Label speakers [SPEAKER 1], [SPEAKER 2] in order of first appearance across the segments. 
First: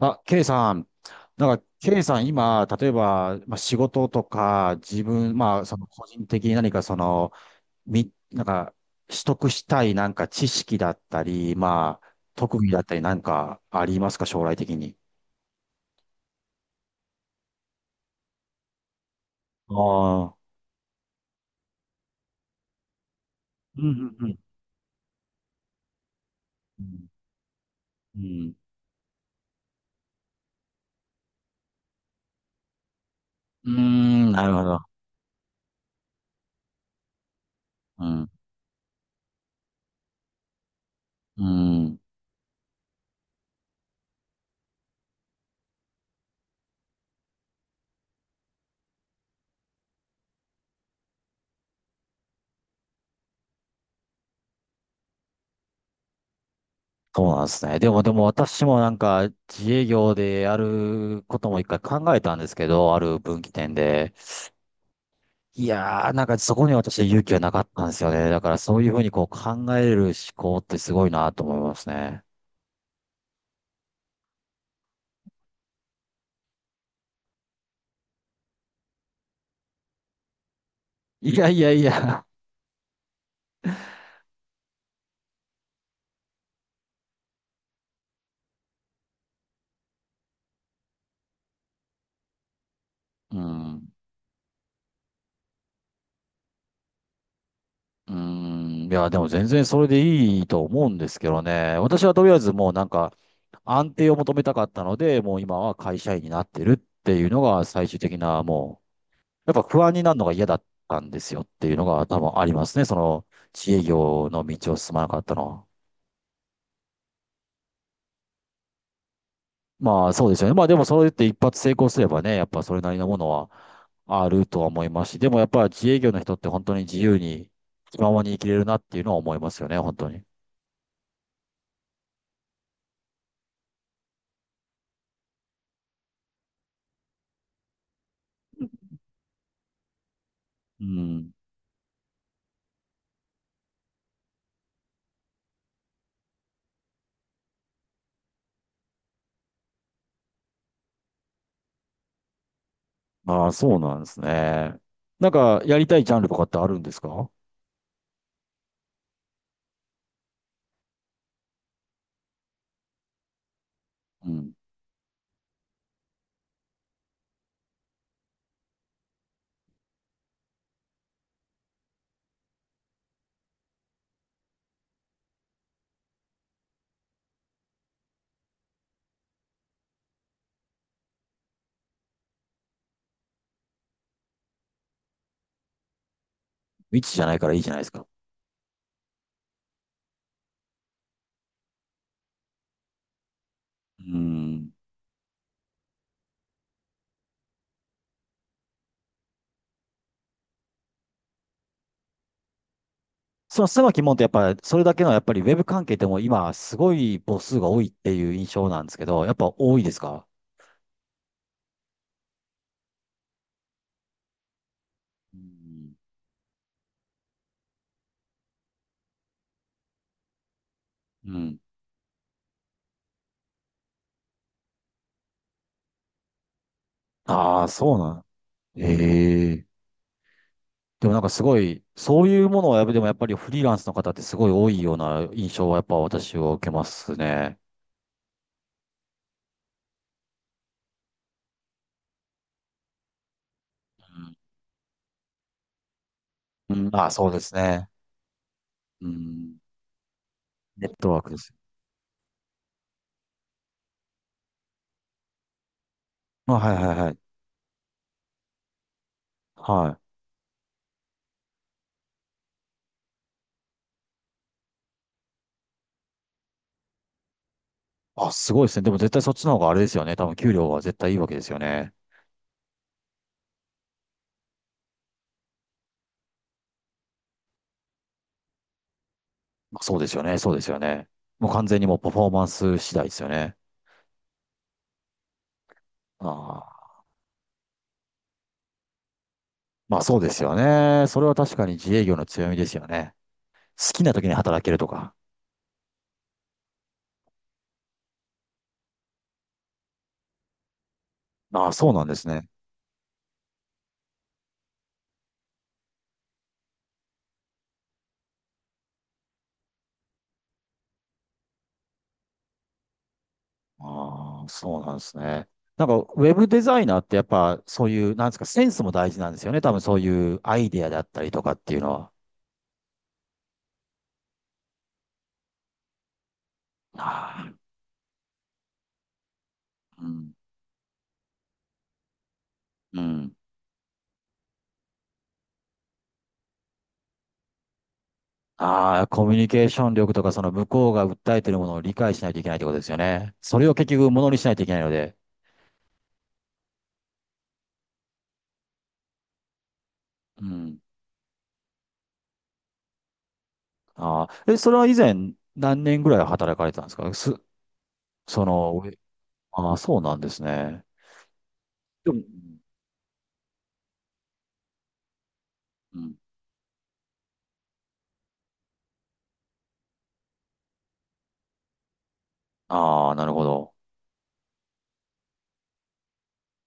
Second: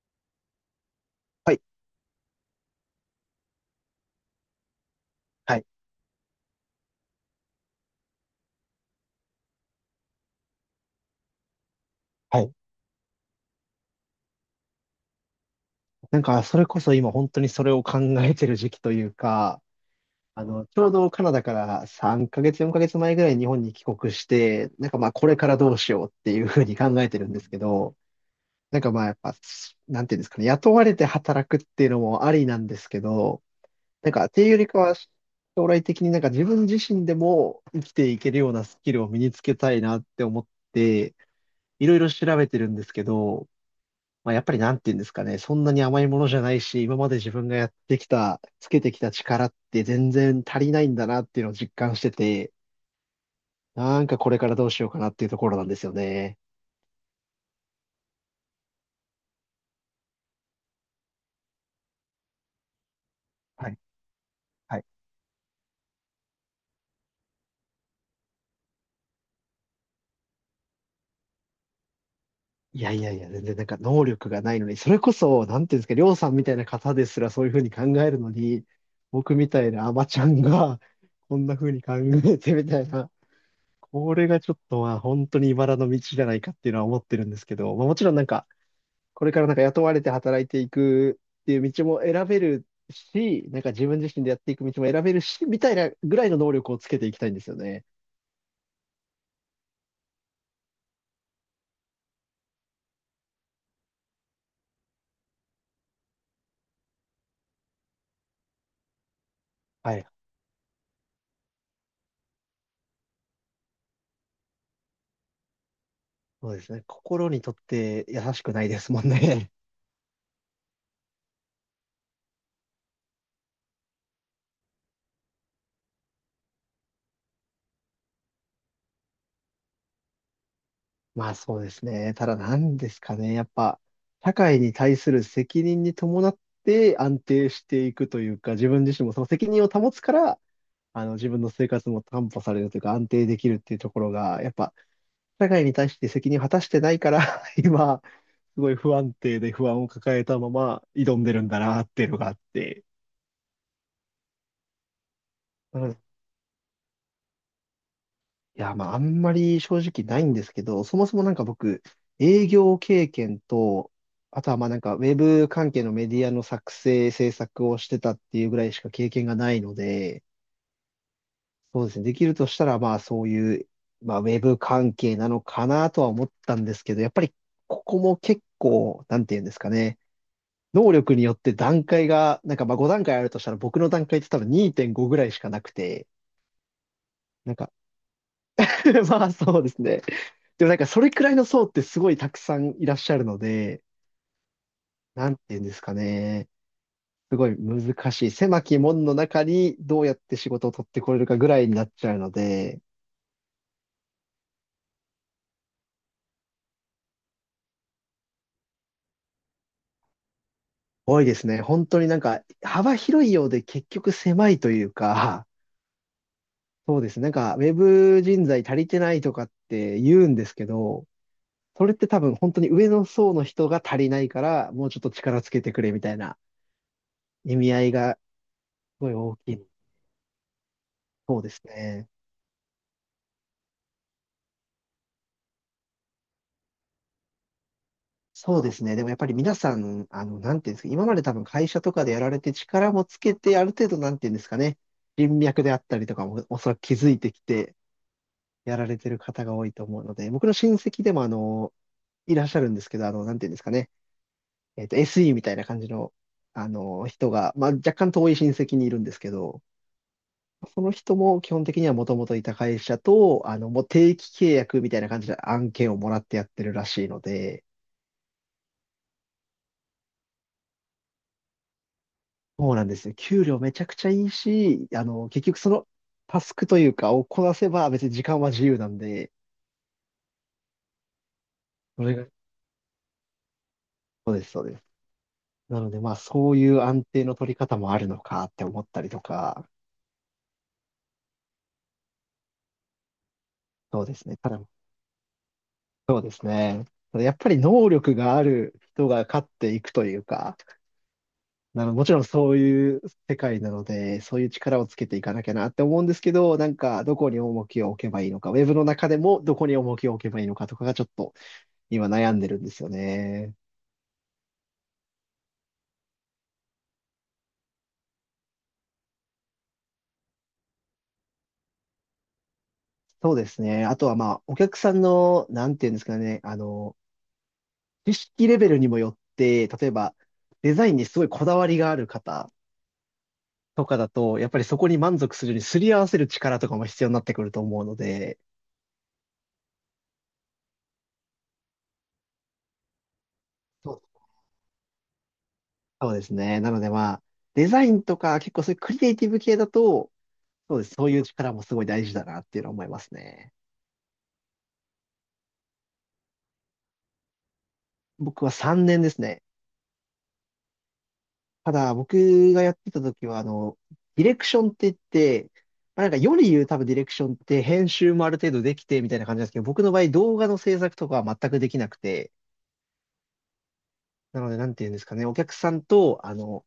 [SPEAKER 1] あ、ケイさん。
[SPEAKER 2] はい
[SPEAKER 1] ケイさん、今、例えば、仕事とか、自分、
[SPEAKER 2] はい
[SPEAKER 1] 個人的に何かその、み、なんか、取得したい知識だったり、
[SPEAKER 2] はい。
[SPEAKER 1] 特技だったりなんかありますか、将来的に。
[SPEAKER 2] なんか、それこそ今本当にそれを考えてる時期というか、
[SPEAKER 1] ああ。
[SPEAKER 2] ちょうどカナダから3ヶ月、4ヶ月前ぐらいに日本に
[SPEAKER 1] う
[SPEAKER 2] 帰
[SPEAKER 1] ん
[SPEAKER 2] 国
[SPEAKER 1] う
[SPEAKER 2] し
[SPEAKER 1] んうん。
[SPEAKER 2] て、なんかまあこれからどうしようっていうふうに
[SPEAKER 1] う
[SPEAKER 2] 考
[SPEAKER 1] ん。
[SPEAKER 2] えてるんですけど、なんかまあやっぱ、なんていうんですかね、雇われて働くっていうのもありなんですけど、
[SPEAKER 1] う
[SPEAKER 2] なんか
[SPEAKER 1] ん、
[SPEAKER 2] っ
[SPEAKER 1] ん
[SPEAKER 2] て
[SPEAKER 1] な
[SPEAKER 2] いう
[SPEAKER 1] る
[SPEAKER 2] よ
[SPEAKER 1] ほ
[SPEAKER 2] り
[SPEAKER 1] ど。
[SPEAKER 2] かは将来的になんか自分自身でも生き
[SPEAKER 1] う
[SPEAKER 2] てい
[SPEAKER 1] ん。
[SPEAKER 2] けるようなスキルを身につけたいなって思って、
[SPEAKER 1] う
[SPEAKER 2] いろ
[SPEAKER 1] ん。
[SPEAKER 2] いろ調べてるんですけど、まあ、やっぱりなんて言うんですかね、そんなに甘いものじゃないし、今まで自分がやってきた、つけてきた力って全然足りないんだなっていうのを実感してて、なんかこれからどうしようかなっていうところなんですよね。
[SPEAKER 1] そうなんですね。でも、でも私もなんか、自営業でやることも一回考えたんですけど、ある分岐
[SPEAKER 2] は
[SPEAKER 1] 点
[SPEAKER 2] い
[SPEAKER 1] で。
[SPEAKER 2] はい。
[SPEAKER 1] いやー、なんかそこに私は勇気はなかったんですよね。だからそういうふうにこう考える思考ってすごいなと思いますね。
[SPEAKER 2] いやいやいや、全然なんか能力がないのに、それこそ、なんていうんですか、りょうさんみたいな方ですらそういうふうに考えるのに、僕みたいなアマちゃんが
[SPEAKER 1] い
[SPEAKER 2] こん
[SPEAKER 1] や
[SPEAKER 2] な
[SPEAKER 1] い
[SPEAKER 2] ふ
[SPEAKER 1] や
[SPEAKER 2] う
[SPEAKER 1] い
[SPEAKER 2] に考
[SPEAKER 1] や。
[SPEAKER 2] えてみたいな、これがちょっとまあ本当に茨の道じゃないかっていうのは思ってるんですけど、まあ、もちろんなんか、これからなんか雇われて働いていくっていう道も選べる
[SPEAKER 1] う
[SPEAKER 2] し、なんか自
[SPEAKER 1] ん。
[SPEAKER 2] 分自身でやっていく道も選べるし、みたいなぐらいの能力をつけていきたいんですよね。
[SPEAKER 1] うん。いや、でも全然それでいいと思うんですけどね。私はとりあえずもうなんか安定を求めたかったので、もう今は会社員になってるっていうのが最終的なもう、やっぱ不安
[SPEAKER 2] は
[SPEAKER 1] に
[SPEAKER 2] い。
[SPEAKER 1] なるのが嫌だったんですよっていうのが多分ありますね。その自営業の道を進まなかったのは。
[SPEAKER 2] そうですね。心にとって優しくないですもんね。
[SPEAKER 1] まあそうですよね。まあでもそれって一発成功すればね、やっぱそれなりのものはあるとは思いますし、でもやっぱ自営業の人って本当に自由に気ままに生きれるなっていうのは思いますよね、本当に。
[SPEAKER 2] まあそうですね。ただ何ですかね。やっぱ、社会に対する責任に伴って安定していくというか、自分自身もその責任を保つから、
[SPEAKER 1] う
[SPEAKER 2] あの自
[SPEAKER 1] ん。
[SPEAKER 2] 分の生活も担保されるというか安定できるっていうところが、やっぱ社会に対して責任を果たしてないから、今、すごい不安定で不安を抱えたまま挑んでるんだなっていうのがあって、
[SPEAKER 1] ああ、そうなんですね。なんかや
[SPEAKER 2] う
[SPEAKER 1] りた
[SPEAKER 2] ん。
[SPEAKER 1] いジャンルとかってあるんですか？
[SPEAKER 2] いや、まあ、あんまり正直ないんですけど、そもそもなんか僕、営業経験と、
[SPEAKER 1] う
[SPEAKER 2] あと
[SPEAKER 1] ん。
[SPEAKER 2] はまあなんか、ウェブ関係のメディアの作成、制作をしてたっていうぐらいしか経験がないので、そうですね、できるとしたら、まあそういう、まあウェブ関係なのかなとは思ったんですけど、やっぱりここも結構、なんていうんですかね、能力によって段階が、なんかまあ5段階あるとしたら僕の段階って多分2.5ぐらいしかなくて、
[SPEAKER 1] 未知じゃないか
[SPEAKER 2] な
[SPEAKER 1] ら
[SPEAKER 2] ん
[SPEAKER 1] いいじ
[SPEAKER 2] か
[SPEAKER 1] ゃないですか。
[SPEAKER 2] まあそうですね。でもなんかそれくらいの層ってすごいたくさんいらっしゃるので、
[SPEAKER 1] うん。
[SPEAKER 2] なんて言うんですかね。すごい難しい。狭き門の中にどうやって仕事を取ってこれるかぐらいになっちゃうので、
[SPEAKER 1] その狭き門ってやっぱりそれだけのやっぱりウェブ関係でも今すごい母数が多いっていう印象なんですけど、やっぱ多いですか？
[SPEAKER 2] 多いですね。本当になんか幅広いようで結局狭いという
[SPEAKER 1] う
[SPEAKER 2] か、
[SPEAKER 1] ん。
[SPEAKER 2] そうですね。なんかウェブ人材足りてないとかって言うんですけど、
[SPEAKER 1] うん。
[SPEAKER 2] それって多分本当に上の層の人が足りないから、もうちょっと力つけてくれみたいな意
[SPEAKER 1] ああ、
[SPEAKER 2] 味合い
[SPEAKER 1] そうな
[SPEAKER 2] がす
[SPEAKER 1] ん。
[SPEAKER 2] ごい大き
[SPEAKER 1] え
[SPEAKER 2] い。
[SPEAKER 1] え。でもなんか
[SPEAKER 2] そ
[SPEAKER 1] す
[SPEAKER 2] うで
[SPEAKER 1] ご
[SPEAKER 2] す
[SPEAKER 1] い、
[SPEAKER 2] ね。
[SPEAKER 1] そういうものはやっぱでもやっぱりフリーランスの方ってすごい多いような印象はやっぱ私は受けますね。
[SPEAKER 2] そうですね。でもやっぱり皆さん、あの、なんていうんですか、今まで多分会社とかでやられて力もつけて、ある程度なんていうんですかね、人脈であったりとかもおそ
[SPEAKER 1] う
[SPEAKER 2] らく
[SPEAKER 1] ん。う
[SPEAKER 2] 気
[SPEAKER 1] ん
[SPEAKER 2] づ
[SPEAKER 1] あ、
[SPEAKER 2] い
[SPEAKER 1] そう
[SPEAKER 2] て
[SPEAKER 1] で
[SPEAKER 2] き
[SPEAKER 1] す
[SPEAKER 2] て
[SPEAKER 1] ね。
[SPEAKER 2] やられ
[SPEAKER 1] う
[SPEAKER 2] てる方が
[SPEAKER 1] ん。
[SPEAKER 2] 多いと思うので、僕の親
[SPEAKER 1] ネッ
[SPEAKER 2] 戚
[SPEAKER 1] ト
[SPEAKER 2] で
[SPEAKER 1] ワー
[SPEAKER 2] もあ
[SPEAKER 1] クです。
[SPEAKER 2] の、いらっしゃるんですけど、あの、なんていうんですかね、SE みたいな感じの、
[SPEAKER 1] あ、
[SPEAKER 2] あ
[SPEAKER 1] はいはい
[SPEAKER 2] の、
[SPEAKER 1] はい。
[SPEAKER 2] 人が、まあ若干遠い親戚にいるんですけど、
[SPEAKER 1] はい。
[SPEAKER 2] その人も基本的にはもともといた会社と、あの、もう定期契約みたいな感じで案件をもらってやってるらしいので、
[SPEAKER 1] あ、すごいですね。でも絶対そっちの方があれですよね。多分給料は絶対いいわけですよね。
[SPEAKER 2] そうなんですよ。給料めちゃくちゃいいし、あの、結局そのタスクというかをこなせば別に時間は自由なんで、
[SPEAKER 1] まあ、そうですよね。そうですよね。もう完全にもう
[SPEAKER 2] そ
[SPEAKER 1] パ
[SPEAKER 2] れ
[SPEAKER 1] フ
[SPEAKER 2] が、
[SPEAKER 1] ォーマンス次第ですよね。
[SPEAKER 2] そうです、そうです。なのでまあ
[SPEAKER 1] あ
[SPEAKER 2] そういう
[SPEAKER 1] あ。
[SPEAKER 2] 安定の取り方もあるのかって思ったりとか、
[SPEAKER 1] まあそうですよね。それは確かに自営業の強みですよね。好
[SPEAKER 2] そ
[SPEAKER 1] き
[SPEAKER 2] う
[SPEAKER 1] な
[SPEAKER 2] で
[SPEAKER 1] 時
[SPEAKER 2] す
[SPEAKER 1] に
[SPEAKER 2] ね。ただ、
[SPEAKER 1] 働けるとか。
[SPEAKER 2] そうですね。ただやっぱり能力がある人が勝っていくというか、
[SPEAKER 1] ああ、
[SPEAKER 2] な
[SPEAKER 1] そう
[SPEAKER 2] の、
[SPEAKER 1] な
[SPEAKER 2] も
[SPEAKER 1] ん
[SPEAKER 2] ち
[SPEAKER 1] で
[SPEAKER 2] ろん
[SPEAKER 1] すね。
[SPEAKER 2] そういう世界なので、そういう力をつけていかなきゃなって思うんですけど、なんかどこに重きを置けばいいのか、ウェブの中でもどこに重きを置けばいいのかとかがちょっと今悩んでるんですよね。
[SPEAKER 1] ああ、そうなんですね。なんか、ウェブデザイナーってやっぱ、そういう、なんですか、センスも大事なんですよね。多分そういうアイデアだったりとかっていうのは。
[SPEAKER 2] そうですね。あとはまあ、お客さんの、なんていうんですかね、あの、
[SPEAKER 1] あ
[SPEAKER 2] 知識レベルにもよって、例え
[SPEAKER 1] あ、う
[SPEAKER 2] ば
[SPEAKER 1] ん。
[SPEAKER 2] デザインにすごいこだわりがある方
[SPEAKER 1] うん。
[SPEAKER 2] とかだと、やっぱりそこに満足するようにすり合わせる力とかも必要になってくると思うので、
[SPEAKER 1] ああ、コミュニケーション力とか、その向こうが訴えてるものを理解しないといけないってことですよね。それを結
[SPEAKER 2] そ
[SPEAKER 1] 局、
[SPEAKER 2] う
[SPEAKER 1] ものにしないといけないので。
[SPEAKER 2] そうですね。なのでまあ、デザインとか結構そういうクリエイティブ系だと、
[SPEAKER 1] う
[SPEAKER 2] そ
[SPEAKER 1] ん。
[SPEAKER 2] うです。そういう力もすごい大事だなっていうのは思いますね。
[SPEAKER 1] ああ、え、それは以前、何年ぐらい働かれてたんですかす、そ
[SPEAKER 2] 僕は
[SPEAKER 1] の、
[SPEAKER 2] 3年ですね。
[SPEAKER 1] ああ、そうなんですね。
[SPEAKER 2] ただ、
[SPEAKER 1] でも、
[SPEAKER 2] 僕がやってた時は、あの、ディレクションって言って、
[SPEAKER 1] う
[SPEAKER 2] まあ、なん
[SPEAKER 1] ん。
[SPEAKER 2] か世に言う多分ディレクションって編集もある程度できてみたいな感じなんですけど、僕の場合動画の制作とかは全くできなくて、
[SPEAKER 1] ああ、なるほど。
[SPEAKER 2] なので、なんて言うんですかね、お客さんと、あの、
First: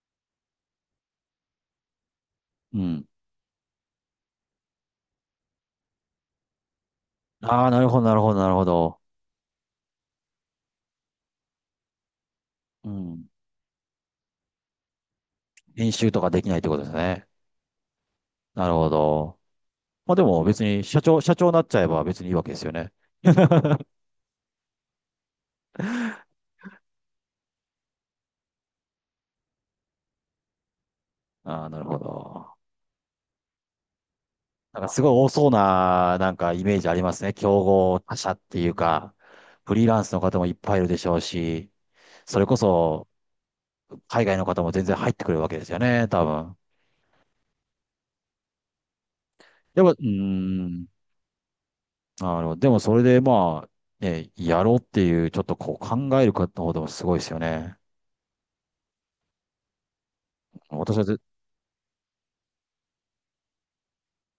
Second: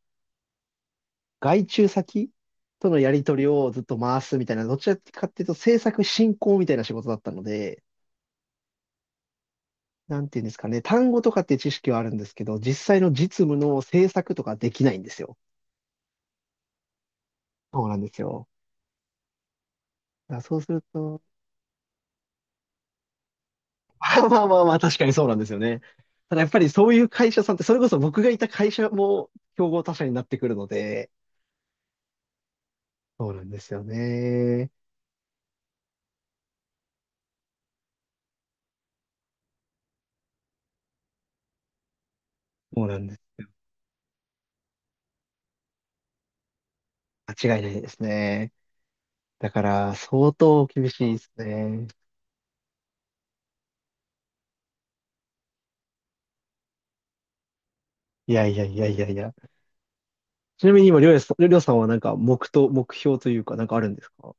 [SPEAKER 2] 外注先
[SPEAKER 1] う
[SPEAKER 2] との
[SPEAKER 1] ん。
[SPEAKER 2] やり取りをずっと回すみたいな、どちらかっていうと制作進行みたいな仕事だったの
[SPEAKER 1] ああ、な
[SPEAKER 2] で、
[SPEAKER 1] るほど、なるほど、なるほど。
[SPEAKER 2] なんていうんですかね、単語とかって知識はあるんですけど、実
[SPEAKER 1] う
[SPEAKER 2] 際の
[SPEAKER 1] ん。
[SPEAKER 2] 実務の制作とかできないんですよ。
[SPEAKER 1] 練習とかできないってことですね。
[SPEAKER 2] そうなんですよ。
[SPEAKER 1] なるほど。まあで
[SPEAKER 2] だから
[SPEAKER 1] も
[SPEAKER 2] そう
[SPEAKER 1] 別
[SPEAKER 2] す
[SPEAKER 1] に
[SPEAKER 2] る
[SPEAKER 1] 社長、
[SPEAKER 2] と、
[SPEAKER 1] 社長になっちゃえば別にいいわけですよね。
[SPEAKER 2] まあまあまあまあ、確かにそうなんですよね。ただやっぱりそういう会社さんって、それこそ僕がいた会社も競合他社になってくるので、
[SPEAKER 1] ああ、なるほど。
[SPEAKER 2] そうなんですよね。
[SPEAKER 1] なんかすごい多そうな、なんかイメージありますね。競合他社っていうか、フリーランスの方もいっぱいいるでしょうし、それこ
[SPEAKER 2] そうなん
[SPEAKER 1] そ
[SPEAKER 2] です。
[SPEAKER 1] 海外の方も全然入ってくるわけですよね、多分。
[SPEAKER 2] 間違いないですね。だか
[SPEAKER 1] やっぱ、
[SPEAKER 2] ら、
[SPEAKER 1] うー
[SPEAKER 2] 相当
[SPEAKER 1] ん、
[SPEAKER 2] 厳しいですね。
[SPEAKER 1] なるほど。でもそれでまあ、ね、やろうっていう、ちょっとこう考える方の方でもすごいですよね。
[SPEAKER 2] いやいやいやいやいや。ちなみに
[SPEAKER 1] 私
[SPEAKER 2] 今、
[SPEAKER 1] は
[SPEAKER 2] りょう
[SPEAKER 1] ぜ
[SPEAKER 2] やさん、りょうさんはなんか目標というか、なんかあるんですか？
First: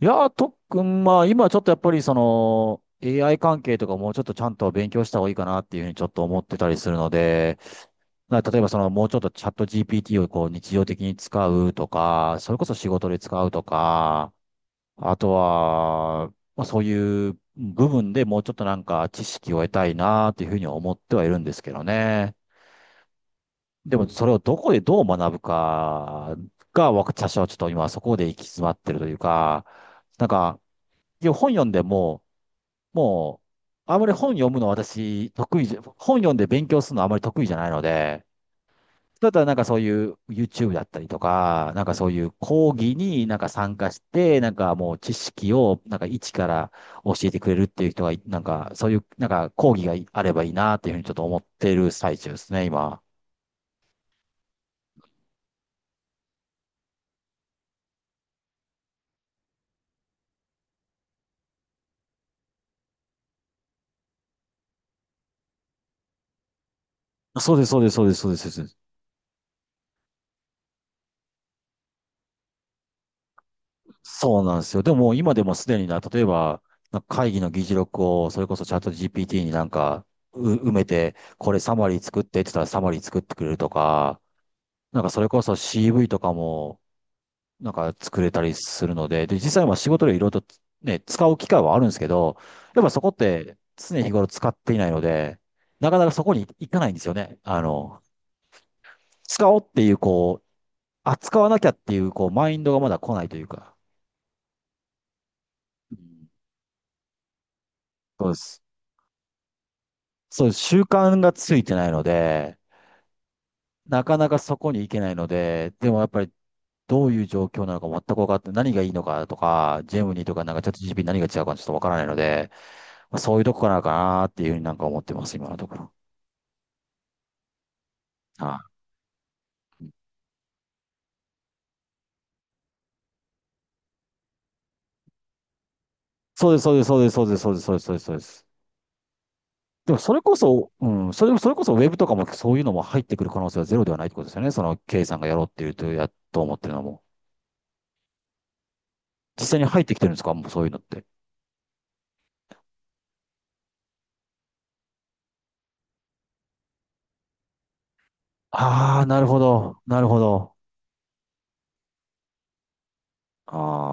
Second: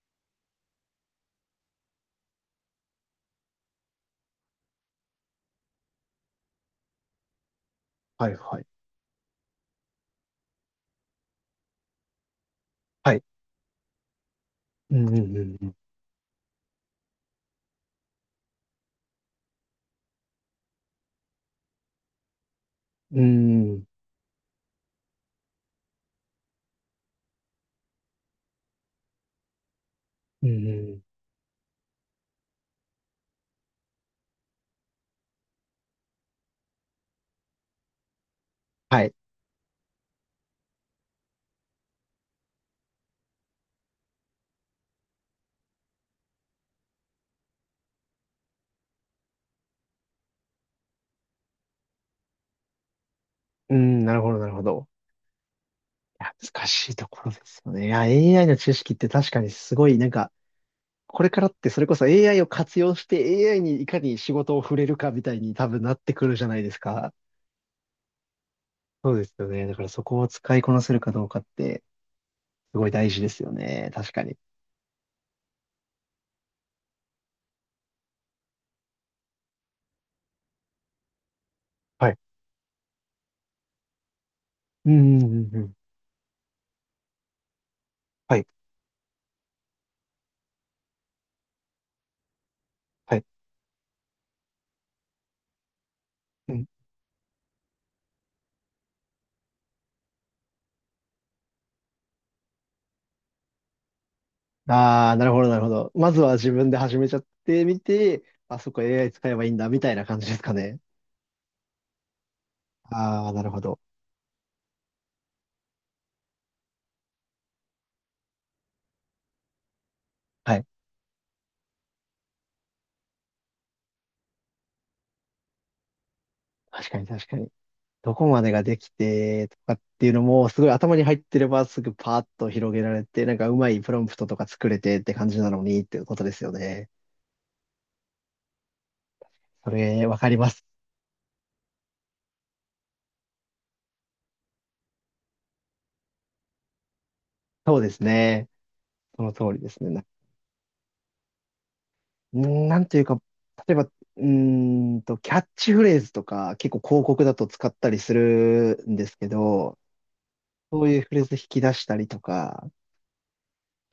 [SPEAKER 1] いやー、とっくん、まあ、今ちょっとやっぱりその、AI 関係とかもうちょっとちゃんと勉強した方がいいかなっていうふうにちょっと思ってたりするので、
[SPEAKER 2] はい
[SPEAKER 1] な例
[SPEAKER 2] は
[SPEAKER 1] え
[SPEAKER 2] い。
[SPEAKER 1] ばその、もうちょっとチャット GPT をこう日常的に使うとか、それこそ仕事
[SPEAKER 2] は
[SPEAKER 1] で
[SPEAKER 2] い。
[SPEAKER 1] 使うとか、
[SPEAKER 2] うんう
[SPEAKER 1] あと
[SPEAKER 2] んうん。
[SPEAKER 1] は、まあ、そういう部分でもうちょっとなんか知識を得たいなっていうふうには思ってはいるんですけどね。
[SPEAKER 2] うん、
[SPEAKER 1] でもそれをどこでどう学ぶかが、私はちょっと今そこで行き詰まってるというか、なん
[SPEAKER 2] う
[SPEAKER 1] か、
[SPEAKER 2] ん、
[SPEAKER 1] で本読んでも、もう、あまり本読むの私、得意じゃ、本読んで勉強するのあまり得意じゃないので、
[SPEAKER 2] はい。
[SPEAKER 1] だったらなんかそういう YouTube だったりとか、なんかそういう講義になんか参加して、なんかもう知識をなんか一から教えてくれるっていう人がい、なんかそういうなんか講義があればいいなっていうふうにちょっと思ってる最中ですね、今。
[SPEAKER 2] うん、なるほど、なるほど。いや、難しいところですよね。いや、AI の知識って確かにすごい、なんか、これからってそれこそ AI を活用して AI にいかに仕事を触れるかみたいに多分なってくるじゃないですか。
[SPEAKER 1] そうです、そうです、そうです、そうです。
[SPEAKER 2] そうですよね。だからそこを使いこなせるかどうかって、すごい大事ですよね。確かに。
[SPEAKER 1] そうなんですよ。でも今でもすでにな、例えば、なんか会議の議事録をそれこそチャット GPT になんかう埋めて、これサマリー
[SPEAKER 2] はい。
[SPEAKER 1] 作ってって言ったらサマリー作ってくれるとか、
[SPEAKER 2] う
[SPEAKER 1] なんか
[SPEAKER 2] ん、う
[SPEAKER 1] そ
[SPEAKER 2] ん、
[SPEAKER 1] れ
[SPEAKER 2] う
[SPEAKER 1] こそ
[SPEAKER 2] んうん。
[SPEAKER 1] CV とかもなんか作れ
[SPEAKER 2] は
[SPEAKER 1] た
[SPEAKER 2] い、
[SPEAKER 1] りするので、で、実際は仕事でいろいろとね、使う機会はあるんですけど、やっぱそこっ
[SPEAKER 2] はい。
[SPEAKER 1] て常日頃使っていないので、なかなかそこに
[SPEAKER 2] うん。
[SPEAKER 1] 行かないんですよね。あの、使おうっていうこう、あ、使わなきゃっていうこうマインドがまだ来ないというか。
[SPEAKER 2] ああ、なるほど、なるほど。
[SPEAKER 1] う
[SPEAKER 2] まず
[SPEAKER 1] ん
[SPEAKER 2] は自分で始めちゃってみて、
[SPEAKER 1] そうで
[SPEAKER 2] あ、
[SPEAKER 1] す。
[SPEAKER 2] そこ AI 使えばいいんだ、みたいな感じです
[SPEAKER 1] そうで
[SPEAKER 2] か
[SPEAKER 1] す。
[SPEAKER 2] ね。
[SPEAKER 1] 習慣がついてないので、
[SPEAKER 2] ああ、なるほど。
[SPEAKER 1] なかなかそこに行けないので、でもやっぱりどういう状況なのか全く分かって、何がいいのかとか、ジェムニーとかなん
[SPEAKER 2] は
[SPEAKER 1] か
[SPEAKER 2] い。
[SPEAKER 1] チャット GP 何が違うかちょっと分からないので、まあ、そういうとこかなかなっていうふうになんか思ってます、今のところ。
[SPEAKER 2] 確かに確かに。どこまでが
[SPEAKER 1] は
[SPEAKER 2] できてとかっ
[SPEAKER 1] い。
[SPEAKER 2] ていうのも、すごい頭に入ってればすぐパーッと広げられて、なんかうまいプロンプトとか作れてって感じなのにっていうことです
[SPEAKER 1] そう
[SPEAKER 2] よ
[SPEAKER 1] です、そうです、
[SPEAKER 2] ね。
[SPEAKER 1] そうです、そうです、そうです、そうです、そうです。そうです。
[SPEAKER 2] そ
[SPEAKER 1] でも
[SPEAKER 2] れ、
[SPEAKER 1] そ
[SPEAKER 2] わ
[SPEAKER 1] れ
[SPEAKER 2] か
[SPEAKER 1] こ
[SPEAKER 2] ります。
[SPEAKER 1] そ、うん、それ、それこそウェブとかもそういうのも入ってくる可能性はゼロではないってことですよね。その K さんがやろうっていうと、や、と思ってるのも。
[SPEAKER 2] そうですね。その通
[SPEAKER 1] 実際
[SPEAKER 2] り
[SPEAKER 1] に
[SPEAKER 2] で
[SPEAKER 1] 入
[SPEAKER 2] す
[SPEAKER 1] ってき
[SPEAKER 2] ね。
[SPEAKER 1] てるんですか？もうそういうのって。
[SPEAKER 2] なんていうか、例えば、キャッチフレーズとか、結構広告だと使ったりするん
[SPEAKER 1] ああ、
[SPEAKER 2] です
[SPEAKER 1] なる
[SPEAKER 2] け
[SPEAKER 1] ほ
[SPEAKER 2] ど、
[SPEAKER 1] ど、なるほど。
[SPEAKER 2] そういうフレーズ引き出したりとか、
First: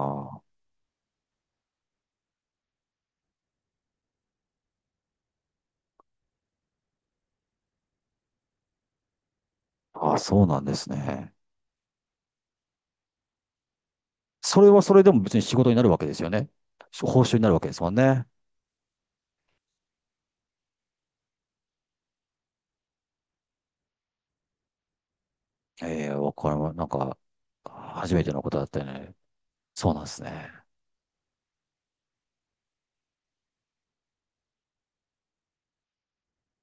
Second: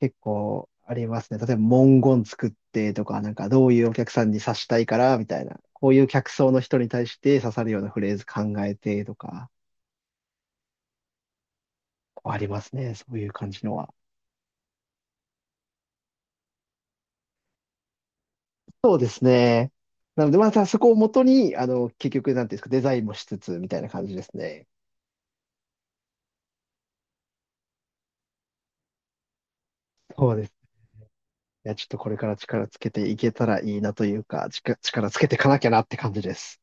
[SPEAKER 2] 結構ありますね。例えば文言作ってとか、なんかどういうお客さんに刺したいからみたいな、こういう客層の人に対して刺さるようなフレーズ考えてとか、
[SPEAKER 1] あ、あ、そうなんですね。
[SPEAKER 2] ありますね。そういう感じのは。
[SPEAKER 1] それはそれでも別に仕事になるわけですよね。報酬になるわけですもんね。
[SPEAKER 2] そうですね。なので、またそこを元に、あの、結局、なんていうんですか、デザインもしつつみたいな感じですね。
[SPEAKER 1] ええ、わかりま、なんか、初めてのことだったよね。そうなんです
[SPEAKER 2] そうで
[SPEAKER 1] ね。
[SPEAKER 2] す。いや、ちょっとこれから力つけていけたらいいなというか、力つけていかなきゃなって感じです。